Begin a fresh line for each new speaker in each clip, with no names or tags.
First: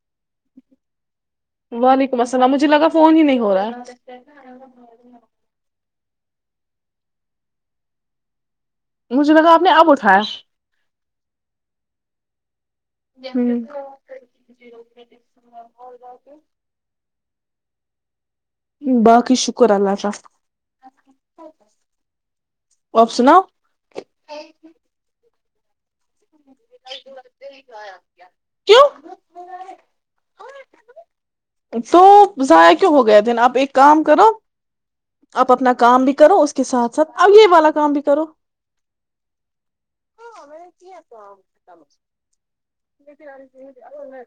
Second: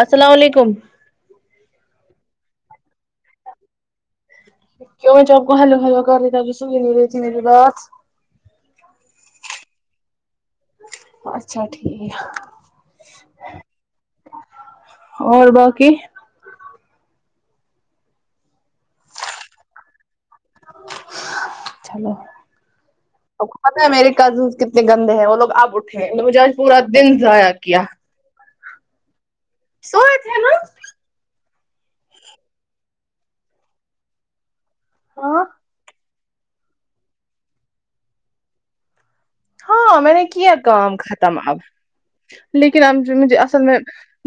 [inaudible] السلام علیکم
مسنا مجھے لگا فون ہی نہیں ہو رہا ہے
کہ جب ہلو ہل گ ابھی سو ہی نہیں رہئی تھی میرری بات
مجھے لگا آپ نے اب اٹھایا
اچھا ٹھیک ہے اور باقی
[inaudible] باقی شکر اللہ تعالفخ
چلو
آپ سناؤ
پت ہے میرے کزن کتنے گندے ہیں وہ لوگ آپ [inaudible] مجھے آج پورا دن ضائع کیا
کیو
سو آ تھ نا
تو ضائع کیوں ہو گئے تھے آپ ایک کام کرو
ہاں
آپ اپنا کام بھی کرو اس کے ساتھ ساتھ اب یہ والا کام بھی کرو
ہاں میں نے کیا
آب
کام ختم اب لیکن اب مجھے اصل میں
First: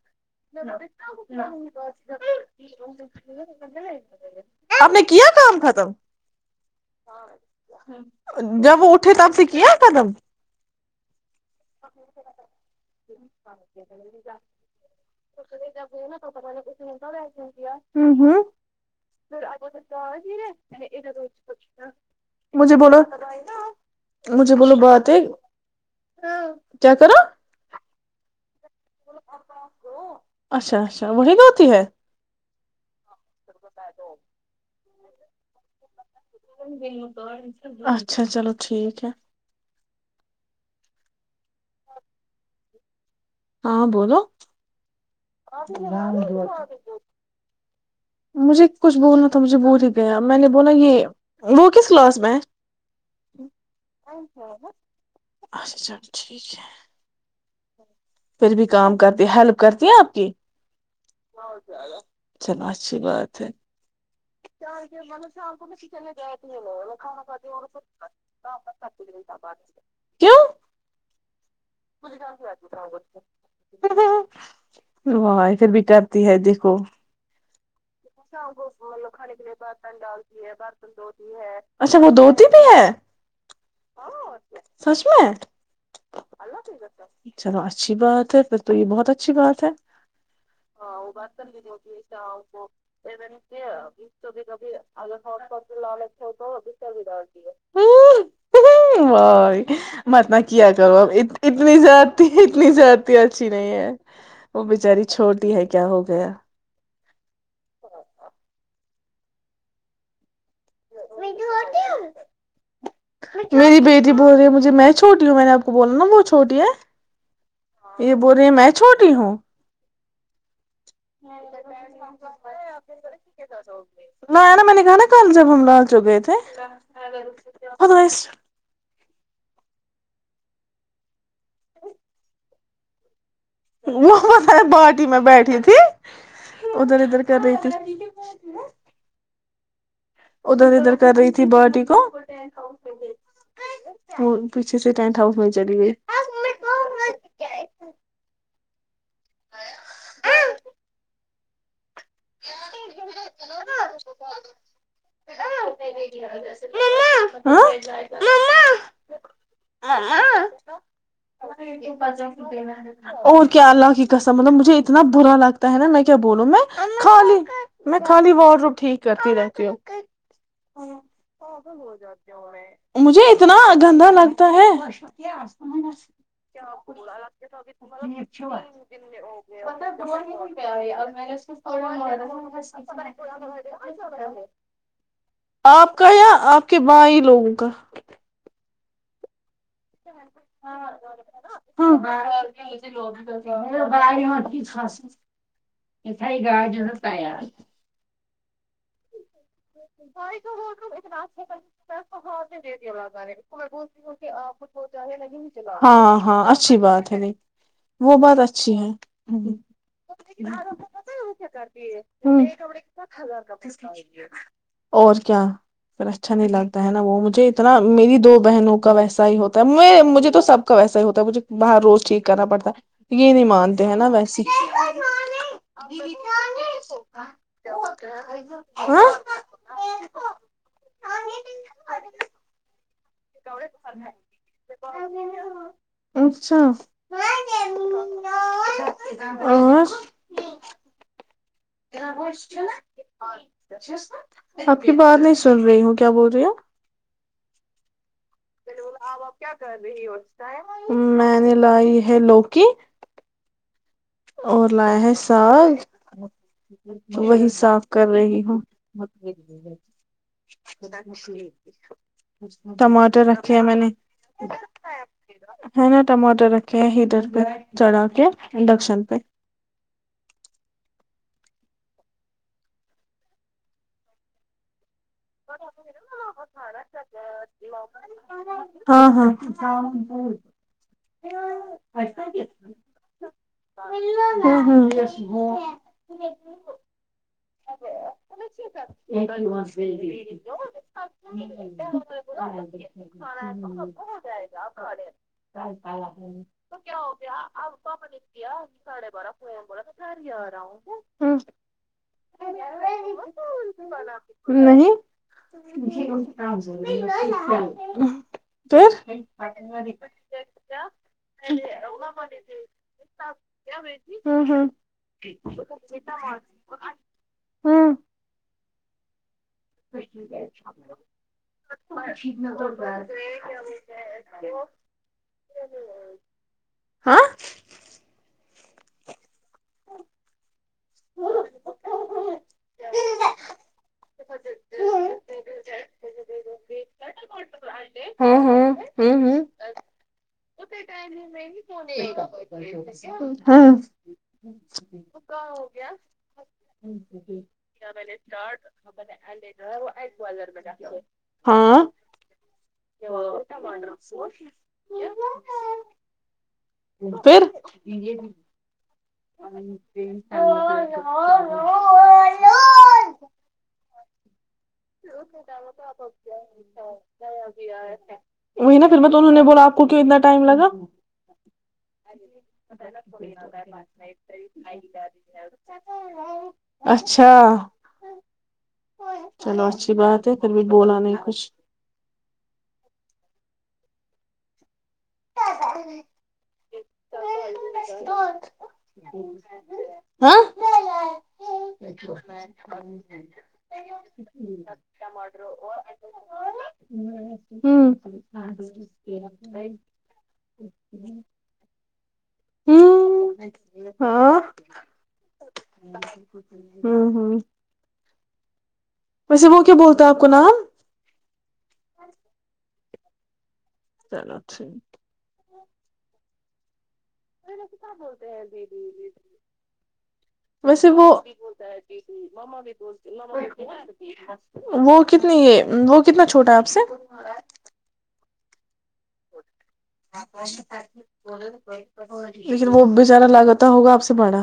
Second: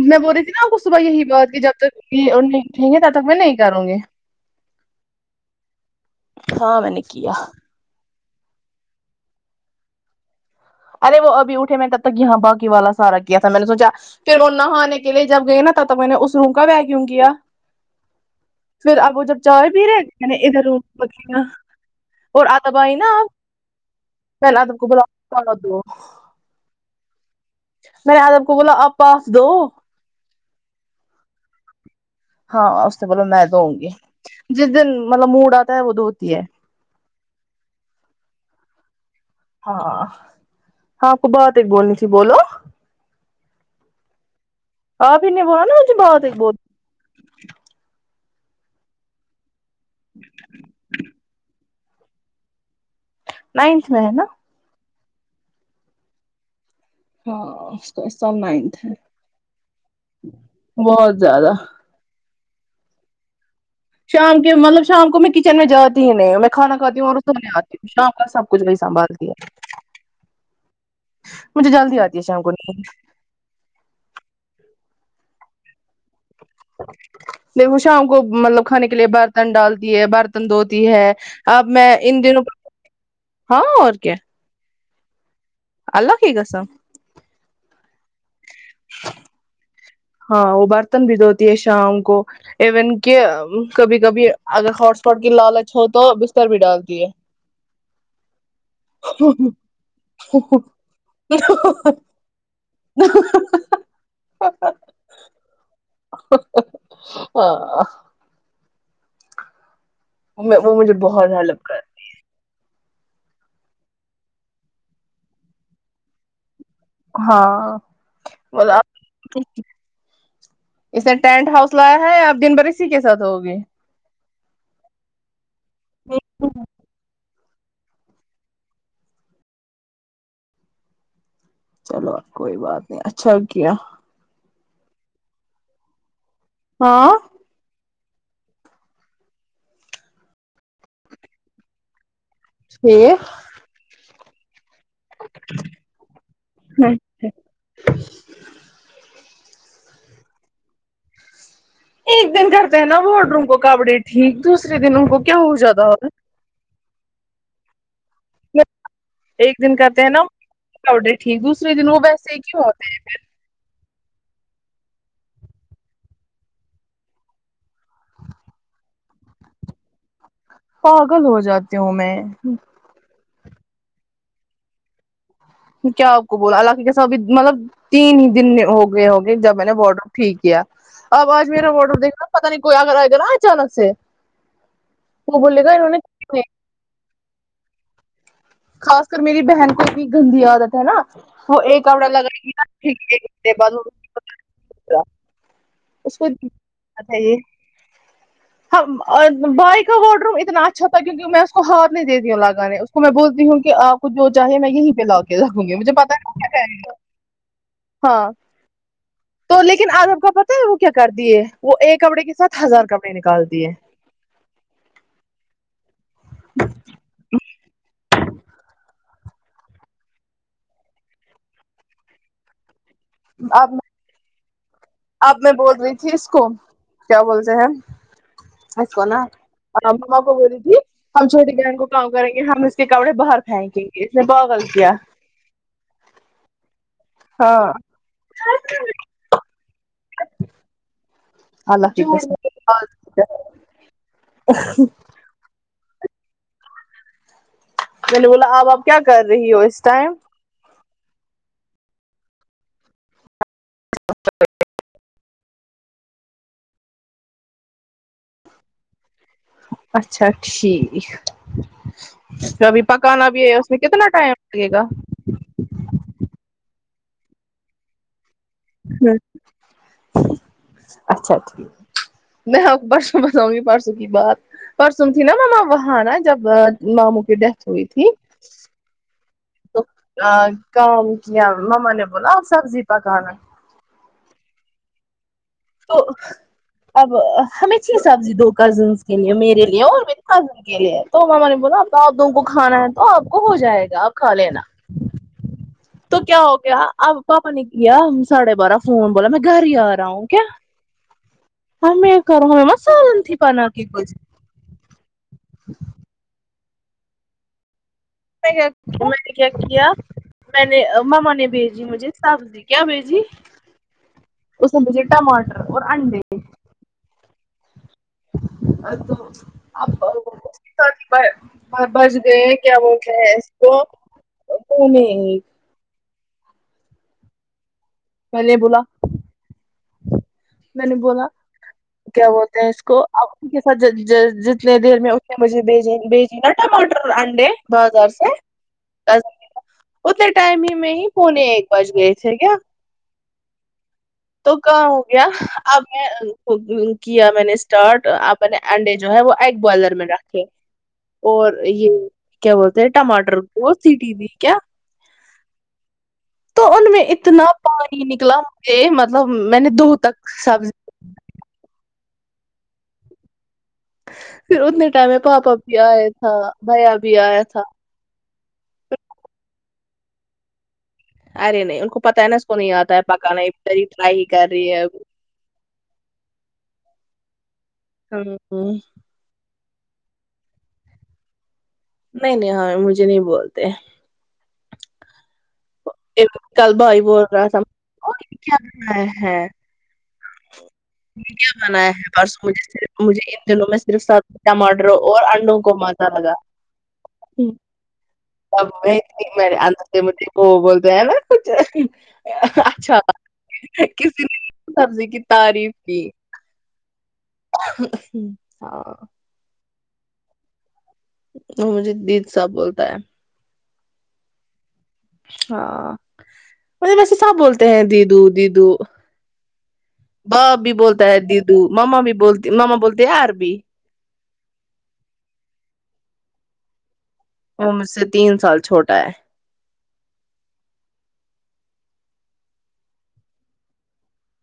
میں بول رہی تھی نا آپ کو صبح یہی بات کہ جب تک یہ نہیں اٹھیں گے تب تک میں نہیں کروں گی
میں ک کام ختم
ہاں میں نے کیا
جب وہ اٹھے تب سے کیا قدم
ارے وہ ابھی اٹھے میں نے تب تک یہاں باقی والا سارا کیا تھا میں نے سوچا پھر وہ نہانے کے لیے جب گئے نا تب تک میں نے اس روم کا و کیوں کیا
ہوں
پھر اب وہ جب چائے پی رہے میں نے ادھر ب اور
مجھے
آدب آئی
بولو
نا آپ
مجھے
پل
بولو
آدب کو بلا
بات ہے
چ دو [unintelligible]
کیا کرا
میںیاد کو بولا آپ پاس دو
اچھا اچھا وہی کہ ہوتی ہے
ہاں بولو میں تو آؤں گی جس دن مطلب موڑا ہے وہ ہے
ج ب [unintelligible] اچھا چلو ٹھیک ہے
ہاں ہاں کبات ایک بولنی تھی بولو
ہاں بولو
آپھر نے وہا نا مجھے بہت ایک بت
مجھے کچھ بولنا تھا مجھے بول گ میں نے بولا یہ وہ کس کلاس میںچ [inaudible]
نائنتھ میں ہے نا
اچا چلو ٹھیک ہے
ہ [inaudible]
پھر بھی کام کرتی ہیلپ کرتی ہیں آپ کی
بہت زیادہ
چلو اچھی بات ہے ش
شام کے مطلب شام کو میں کچن میں جاتی ہی نہیں ہوں میں کھانا کھاتی ہوں اور سونے آتی ہوں شام کا سب کچھ وہی سنبھالتی ہے مجھے جلدی آتی ہے شام کو نیند
کو و پھر بیٹا
دھو شام کو مطلب کھانے کے لیے بر برتن ڈالتی ہے برتن دھوتی ہے اب میں
اچھا وہ
ان
دھوتی
دنوں
بھی
ہاں اور کیا
سچمت
کی
اللہ
قسم
چلو اچھی بات ہے تو یہ بہت اچھی بات ہے
ہاں وہ برتن بھی دھوتی ہے شام کو ایون کہ کبھی کبھی اگر ہاٹ اسپاٹ کی لالچ ہو تو بستر بھی ڈالتی ہے
بائی میں اتنا کیا کروں اب اتنی زدی اتنی زدی اچھی نہیں ہے وہ بچاری چھوٹی ہے کیا ہو گیا
ہاں میں وہ مجھے بہت ہیلپ کر
میری بیٹی بول رہی ہے مجھے میں چھوٹی ہوں میں نے آپ کو بوللا نا بت چھوٹی ہے
ہے ہاں
یہ بول رہی ہے میں
اں
چھوٹی ہوں
اس نے ٹینٹ ہاؤس لایا ہے یا آپ دن بھر اسی کے ساتھ ہوگے
ن نا میں نے کہ نا کال جب میں بال چو گئے تھے اسر
چلو کوئی بات نہیں اچھا ہو کیایا
ارے باٹی میں بیٹھی تھی ادھر
ہاں
ادھر کر رہی ت [unintelligible] ادھر ادھر کر رہی تھی ب ٹیکو
یہ
[unintelligible] پیچھے سے ٹینٹ ہاؤس میں چلی گئی [unintelligible]
ایک دن کرتے ہیں نا بڈروں کو کپڑی ٹھیک دوسرے دن ان کو کیا ہو جاتا
م م
ایک دن کہتے ہیں نا ٹھیک دوسرے دن وہ ویسے کیوں ہوتے ہیں
سا مطلب مجھے اتنا برا لگتا ہے نا میں کیا بولوں میں خالی میں خالی وارڈ روم ٹھیک کرتی رہتی ہ
ہیں، پاگل ہو جاتی ہوں میں
مجھے اتنا گندا لگتا ہے
کیا آپ کو بولا القہ کےسا ابھی مطلب تین ہی دن ہو گئے ہو گئے جب میں نے بارڈر ٹھیک کیا اب آج میرا واڈر دیکھنا پتا نہیں کوئی اگر آئے گا نا اچانک سے وہ بولے گا انہوں
آپ کا یا
نے
آپ کے بائی لوگوں کا
خاص کر میری بہن کو
ب
اتنی گندی عادت ہے نا وہ ایک کپڑا لگائے گی نا ٹھیک ایک گھنٹے بعد
تس
اس
ت
کو
گاجی تیار
ہم اور بائی کا واڈ روم اتنا اچھا تھا کیوںکہ میں اس کو ہاتھ نہیں د دیتی ہوں لگانے اس کو میں بول کیونکہ آپ کو جو چاہیے میں یہیں پہ لا کے رکھوں گی مجھے پتا
ہاں
ہے
ہاں
کیاے
اچھی
گا
بات ہے نہیں وہ
ہاں
بات اچھی ہے
تو لیکن آج آپ کا پتا ہے وہ کیا کر دیے وہ ایک کپڑے کے ساتھ ہزار
ہ
کپڑے نکال دیے
اور کیا پھر اچھا نہیں لگتا ہے نا وہ مجھے اتنا میری دو بہنوں کا ویسا ہی ہوتا ہے مجھے تو سب کا ویسا ہی ہوتا ہے مجھے باہر روز ٹھیک کرنا پڑتا ہے یہ نہیں مانتے ہیں نا ویسی
آپ میں بول رہی تھی اس کو کیا بولتے ہیں اس
ہاں
کو نا ما کو بولتی تھی ہم چھوٹی بہن کو کام کریں گے ہم اس کے کپڑے باہر پھینکیں گے اس نے پاگل کیا
اچھا
ہاں
اور
اللہ کی قسم
آپ کی بات نہیں سن رہی ہوں کیا بول رہی آپ
میں نے بولا
ب
اب کیا
آپ
کر
آپ کیا
رہی ہو
کر
اس
رہی ہو
ٹائم
اس م میں لائی ہے لوکی اور لایا ہے ساگ وہی ساگ کر رہی ہوں
اچھا ٹھیک تو ابھی
ٹماٹر
پکانا بھی ہے
رکھے ہیں
اس
میں نے
کتنا ٹائم لگے گا
نا ٹماٹر رکھے کہ ہدھر پہ چڑا کے انڈکشن پہ
ہاں اچھا ٹھیک میں پرسوں بتااؤں گی پرسوں کی بات پرسوں تھی نا مما وہاں نا جب ماموں کی ڈیتھ ہوئی تھی
ہاں ہاں
تو کام کیا مما نے بولا آپ سبزی پکانا
ہوں ہاں
تو اب ہمیں چھی سبزی دو کزنس کے لیے میرے لیے اور م کزن کے لیے تو ما نے بولا ا آپ دونوں کو کھانا ہے تو آپ کو ہو جائے گا آپ کھا لینا تو کیا ہو گیا اب پاپا نے کیا ساڑھے بارہ فون بولا میں گھر ہی آ رہا ہوں کیا ہمیں کروں ہم سالن تھی پن کی کھ
نہیں ج [inaudible]
ان نے کیا کیا میں نے مما نے بھیجی مجھے سبزی کیا بھیجی
ہوں ہوں
اس بھیجے ٹماٹر اور انڈے
ہاں
ا توم
اچ
بچ
ٹھیک ج
گئے
نگ
کیا
گ
بولتے ہیں اس کو پونے
ہاں
میں بولا میں نے بولا کیا بولتے ہیں اس کو کے ساتھ جتنے دیر میں اتنے بجے بھیجی نا ٹماٹر انڈے بازار
ہوں
سے
ہوں ہوں
اتنے ٹائم ہی میں ہی پونے ایک بج گئے تھے کیا
ہاں
تو کہاں ہو گیا کیا میں نے اسٹارٹنے انڈے جو ہے وہ ایگ بوائلر میں رکھے اور
ہاں
یہ کیا بولتے ہیں ٹماٹر کو سیٹی دی کیا تو ان میں
پھر
اتنا نہیں نکلا مجھے مطلب میں نے دو تک سبز پھر اتنے ٹائم میں پاپا بھی آیا تھا بھیا بھی آیا تھا
وہی نا پھر میں انہوں نے بولا آ کو کیوں اتناٹائمگا
ارے نہیں ان کو پتہ ہے نا اس کو نہیں آتا ہے پکاناری ٹرائی ہی کر رہی ہے
اچھا
ہاں
چلو اچھی بات ہے پھر بھی بولا نہیں کچھ
نہیں نہیں ہاں مجھے نہیں بولتے کل بائی بولا س ہ
ہاں
کیا بنایا ہے پرسوں مجھےف مجھے ان دنوں میں صرف س ٹماٹر اور انڈوں کو مزہ لگا
ہوں
اب وہ ت میرےدر مھے پھو بولتے ہیں ہے نا کچھ اچھا
ہوں
کس
ہاں
د سبزی تعریف کی
ہوں ہوں
ا [inaudible]
ویسے وہ کیا بولتا ہے آپ کو نام
وہ مجھے دید صاح بولتے [unintelligible]
چل اچھھی
ہاں مے ویسے سب بولتے ہیں دیدو دیدو باپ بھی
ویسے
بولتا ہے
وہ
دیدو ماما بھی بول ماما بولتے ہیں یار بھی
وہ کتنی یہ وہ کتنا چھوٹا ہے آپ سے
وہ مجھ سے تین سال چوٹا تا [inaudible]
لیکن وہ بچارا لاگتا ہوگا آپ سے باڑا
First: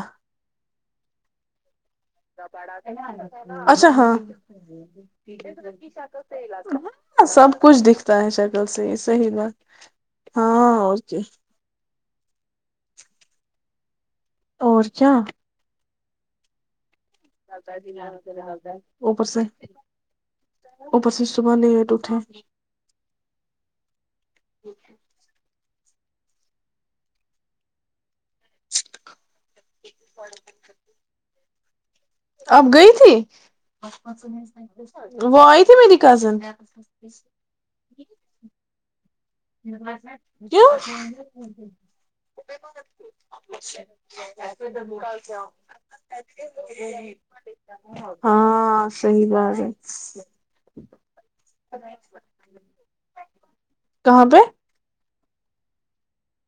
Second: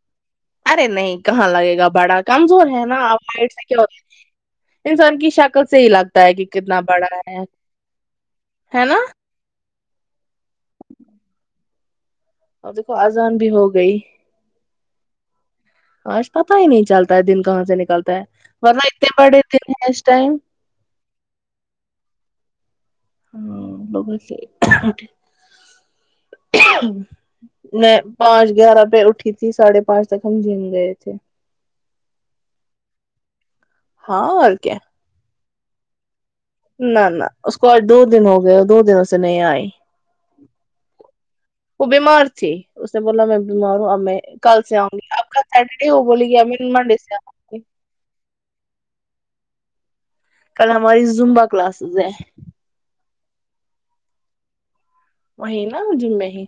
ارے نہیں کہاں لگے گا بڑا کمزور ہے نا آپ ہائٹ سے کیا
اچھا
ہوتا
ہاں
ہے، انسان کی شکل سے ہی لگتا ہے کہ کتنا بڑا ہے
سب کچھ دکھتا ہے شکل
ہے
صی
نا
صحیح بات ہاں ہو جی
اور دیکھو آزان بھی ہو گئی
اورورچا
آج پت ہی نہیں چلتا ہے دن
ا
کہاں سے نکلتا ہے ورنہ اتنے
پرس
بڑے دن ہیں اس ٹائم
ا پر سے صبح لٹ اٹھا
ہاں بگس کیا میں پانچ گیارہ پہ اٹھی تھی ساڑھے پانچ تک ہم جم گئے تھے
اب گئی تھی
ہاں اور کیا
وہ آئی ت میری کزن
نہ نہ اس کو آج دو دن ہو گیا دو دن
وں
وہ بیمار تھی اس نے بولا میں بیمار ہوں اب میں کل سے آؤں گی اب کل سیٹرڈے وہ بولے گی اب میں منڈے سے آؤں گی
ہاں صحی بات جی
کل ہماری زمبہ کلاسز ہیں
کہاں پہ
وہینا ج میںہ ہی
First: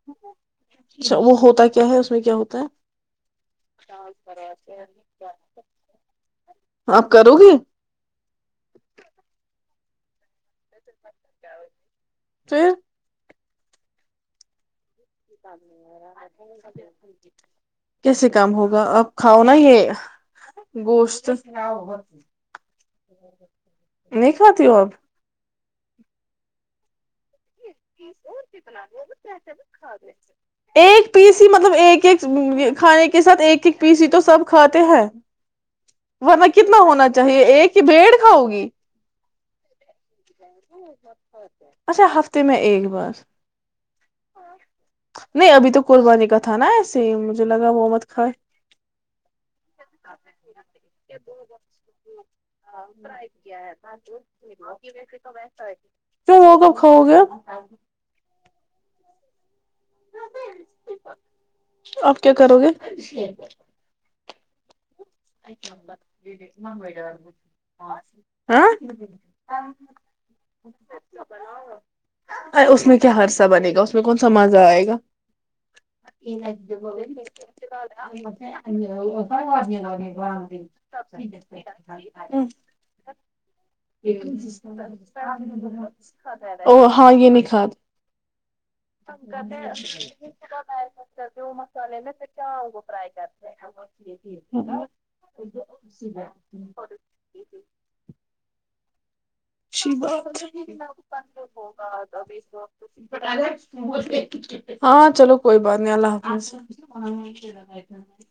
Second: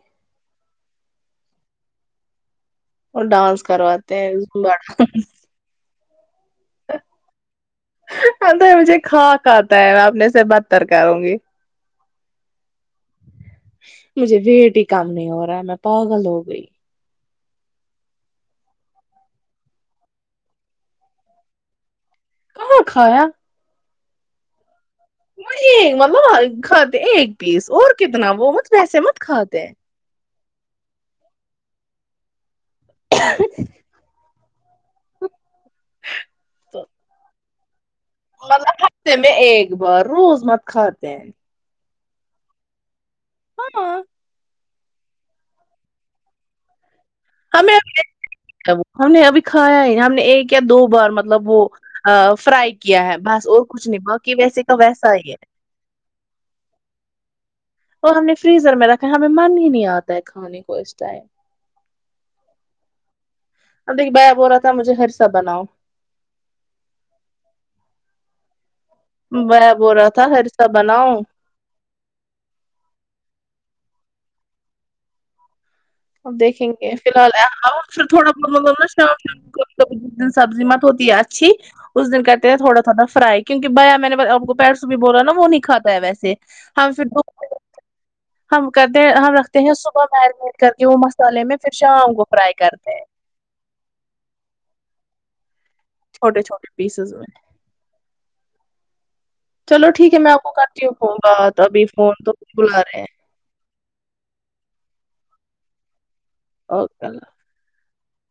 اچھا وہ ہوتا کیا ہے اس میں کیا ہوتا ہے
اور ڈانس کرواتے ہیں ب
آپ کرو گے
ہ تو مجھے کااک آتا ہے میں اپنے سے بدتر کروں گی
تو
مجھے وٹ ہی کام نہیں ہو رہا ہے میں پاگل ہو گئی
کیسے کام ہوگا آپ کھاؤ نا یہ گوشت
کہاں کھایا
نہیں خاتتی ہوب
ایک مطلب خط ایک پیس اور کتنا وہ مت ویسے مت کھاتے ہیں
ایک پیس ہی مطلب ایک ایک کھانے کے ساتھ ایک ایک پیسی تو سب کھاات ہیں ورنہ کتنا ہونا چاہیے ایک ہی بھیڑ کھاؤ گی
مطلب ہفتے میں ایک بار روز مت کھاتے ہیں
اچھ ہف تو میں ایگ بد
ہ
نہیں ابھی تو قربانی کا تھا نا ایسے ہی مجھے لگا
ہمیں
وہ مت کھائے
ہم نے ابھی کھایا ہی ہم نے ایک یا دو بار مطلب وہ فرائی کیا ہے بس اور کچھ نہیں باقی ویسے کا ویسا ہی ہے
کیوں وہ کب کھاؤ گے
وہ ہم نے فریزر میں رکھا ہے ہمیں من ہی نہیں ہے آتا ہے کھانے کو اس ٹائم
آپ کیا کرو گے
اب دیکھی بی ہو رہا تھا مجھےر
آ کیا مگ و ج ہ آاں
وہ بول رہا تھا ہرسا بناؤ
اس میں کیا ہرسہ بنے گا اس میں کون سا مزا آئے گا
اب دیکھیں گے فی الحال پھر تھوڑا بہت مطلب نا شام ش د سبزی مت ہوتی ہے اچھی اس دن کرتے ہیں تھوڑا تھوڑا فرائی کیونکہ بیا میں نے آ کو پیر بھی بولا نا وہ نہیں کھاتا ہے ویسے
او
ہم پھر
ہاں یہ نہیں کھاتے
ہم کرتے ہیں ہم رکھتے ہیں صبح کر کے وہ مسالے
وہ
میں پھر
مسالے میں
شام
پ
کو فرائی
کیاگ
کرتے ہیں
فرائی کرتے ہیں ہ ج جو
چھوٹے چھوٹے پیسز میں چلو ٹھیک ہے میں آپ
شبندر
کو کرتی ہوں فون بات ابھی
ہوگا
فون تو بلا رہے ہیں
ہاں چلو کوئی بات نہیں اللہ آ
اوکے اللہ
ما [unintelligible]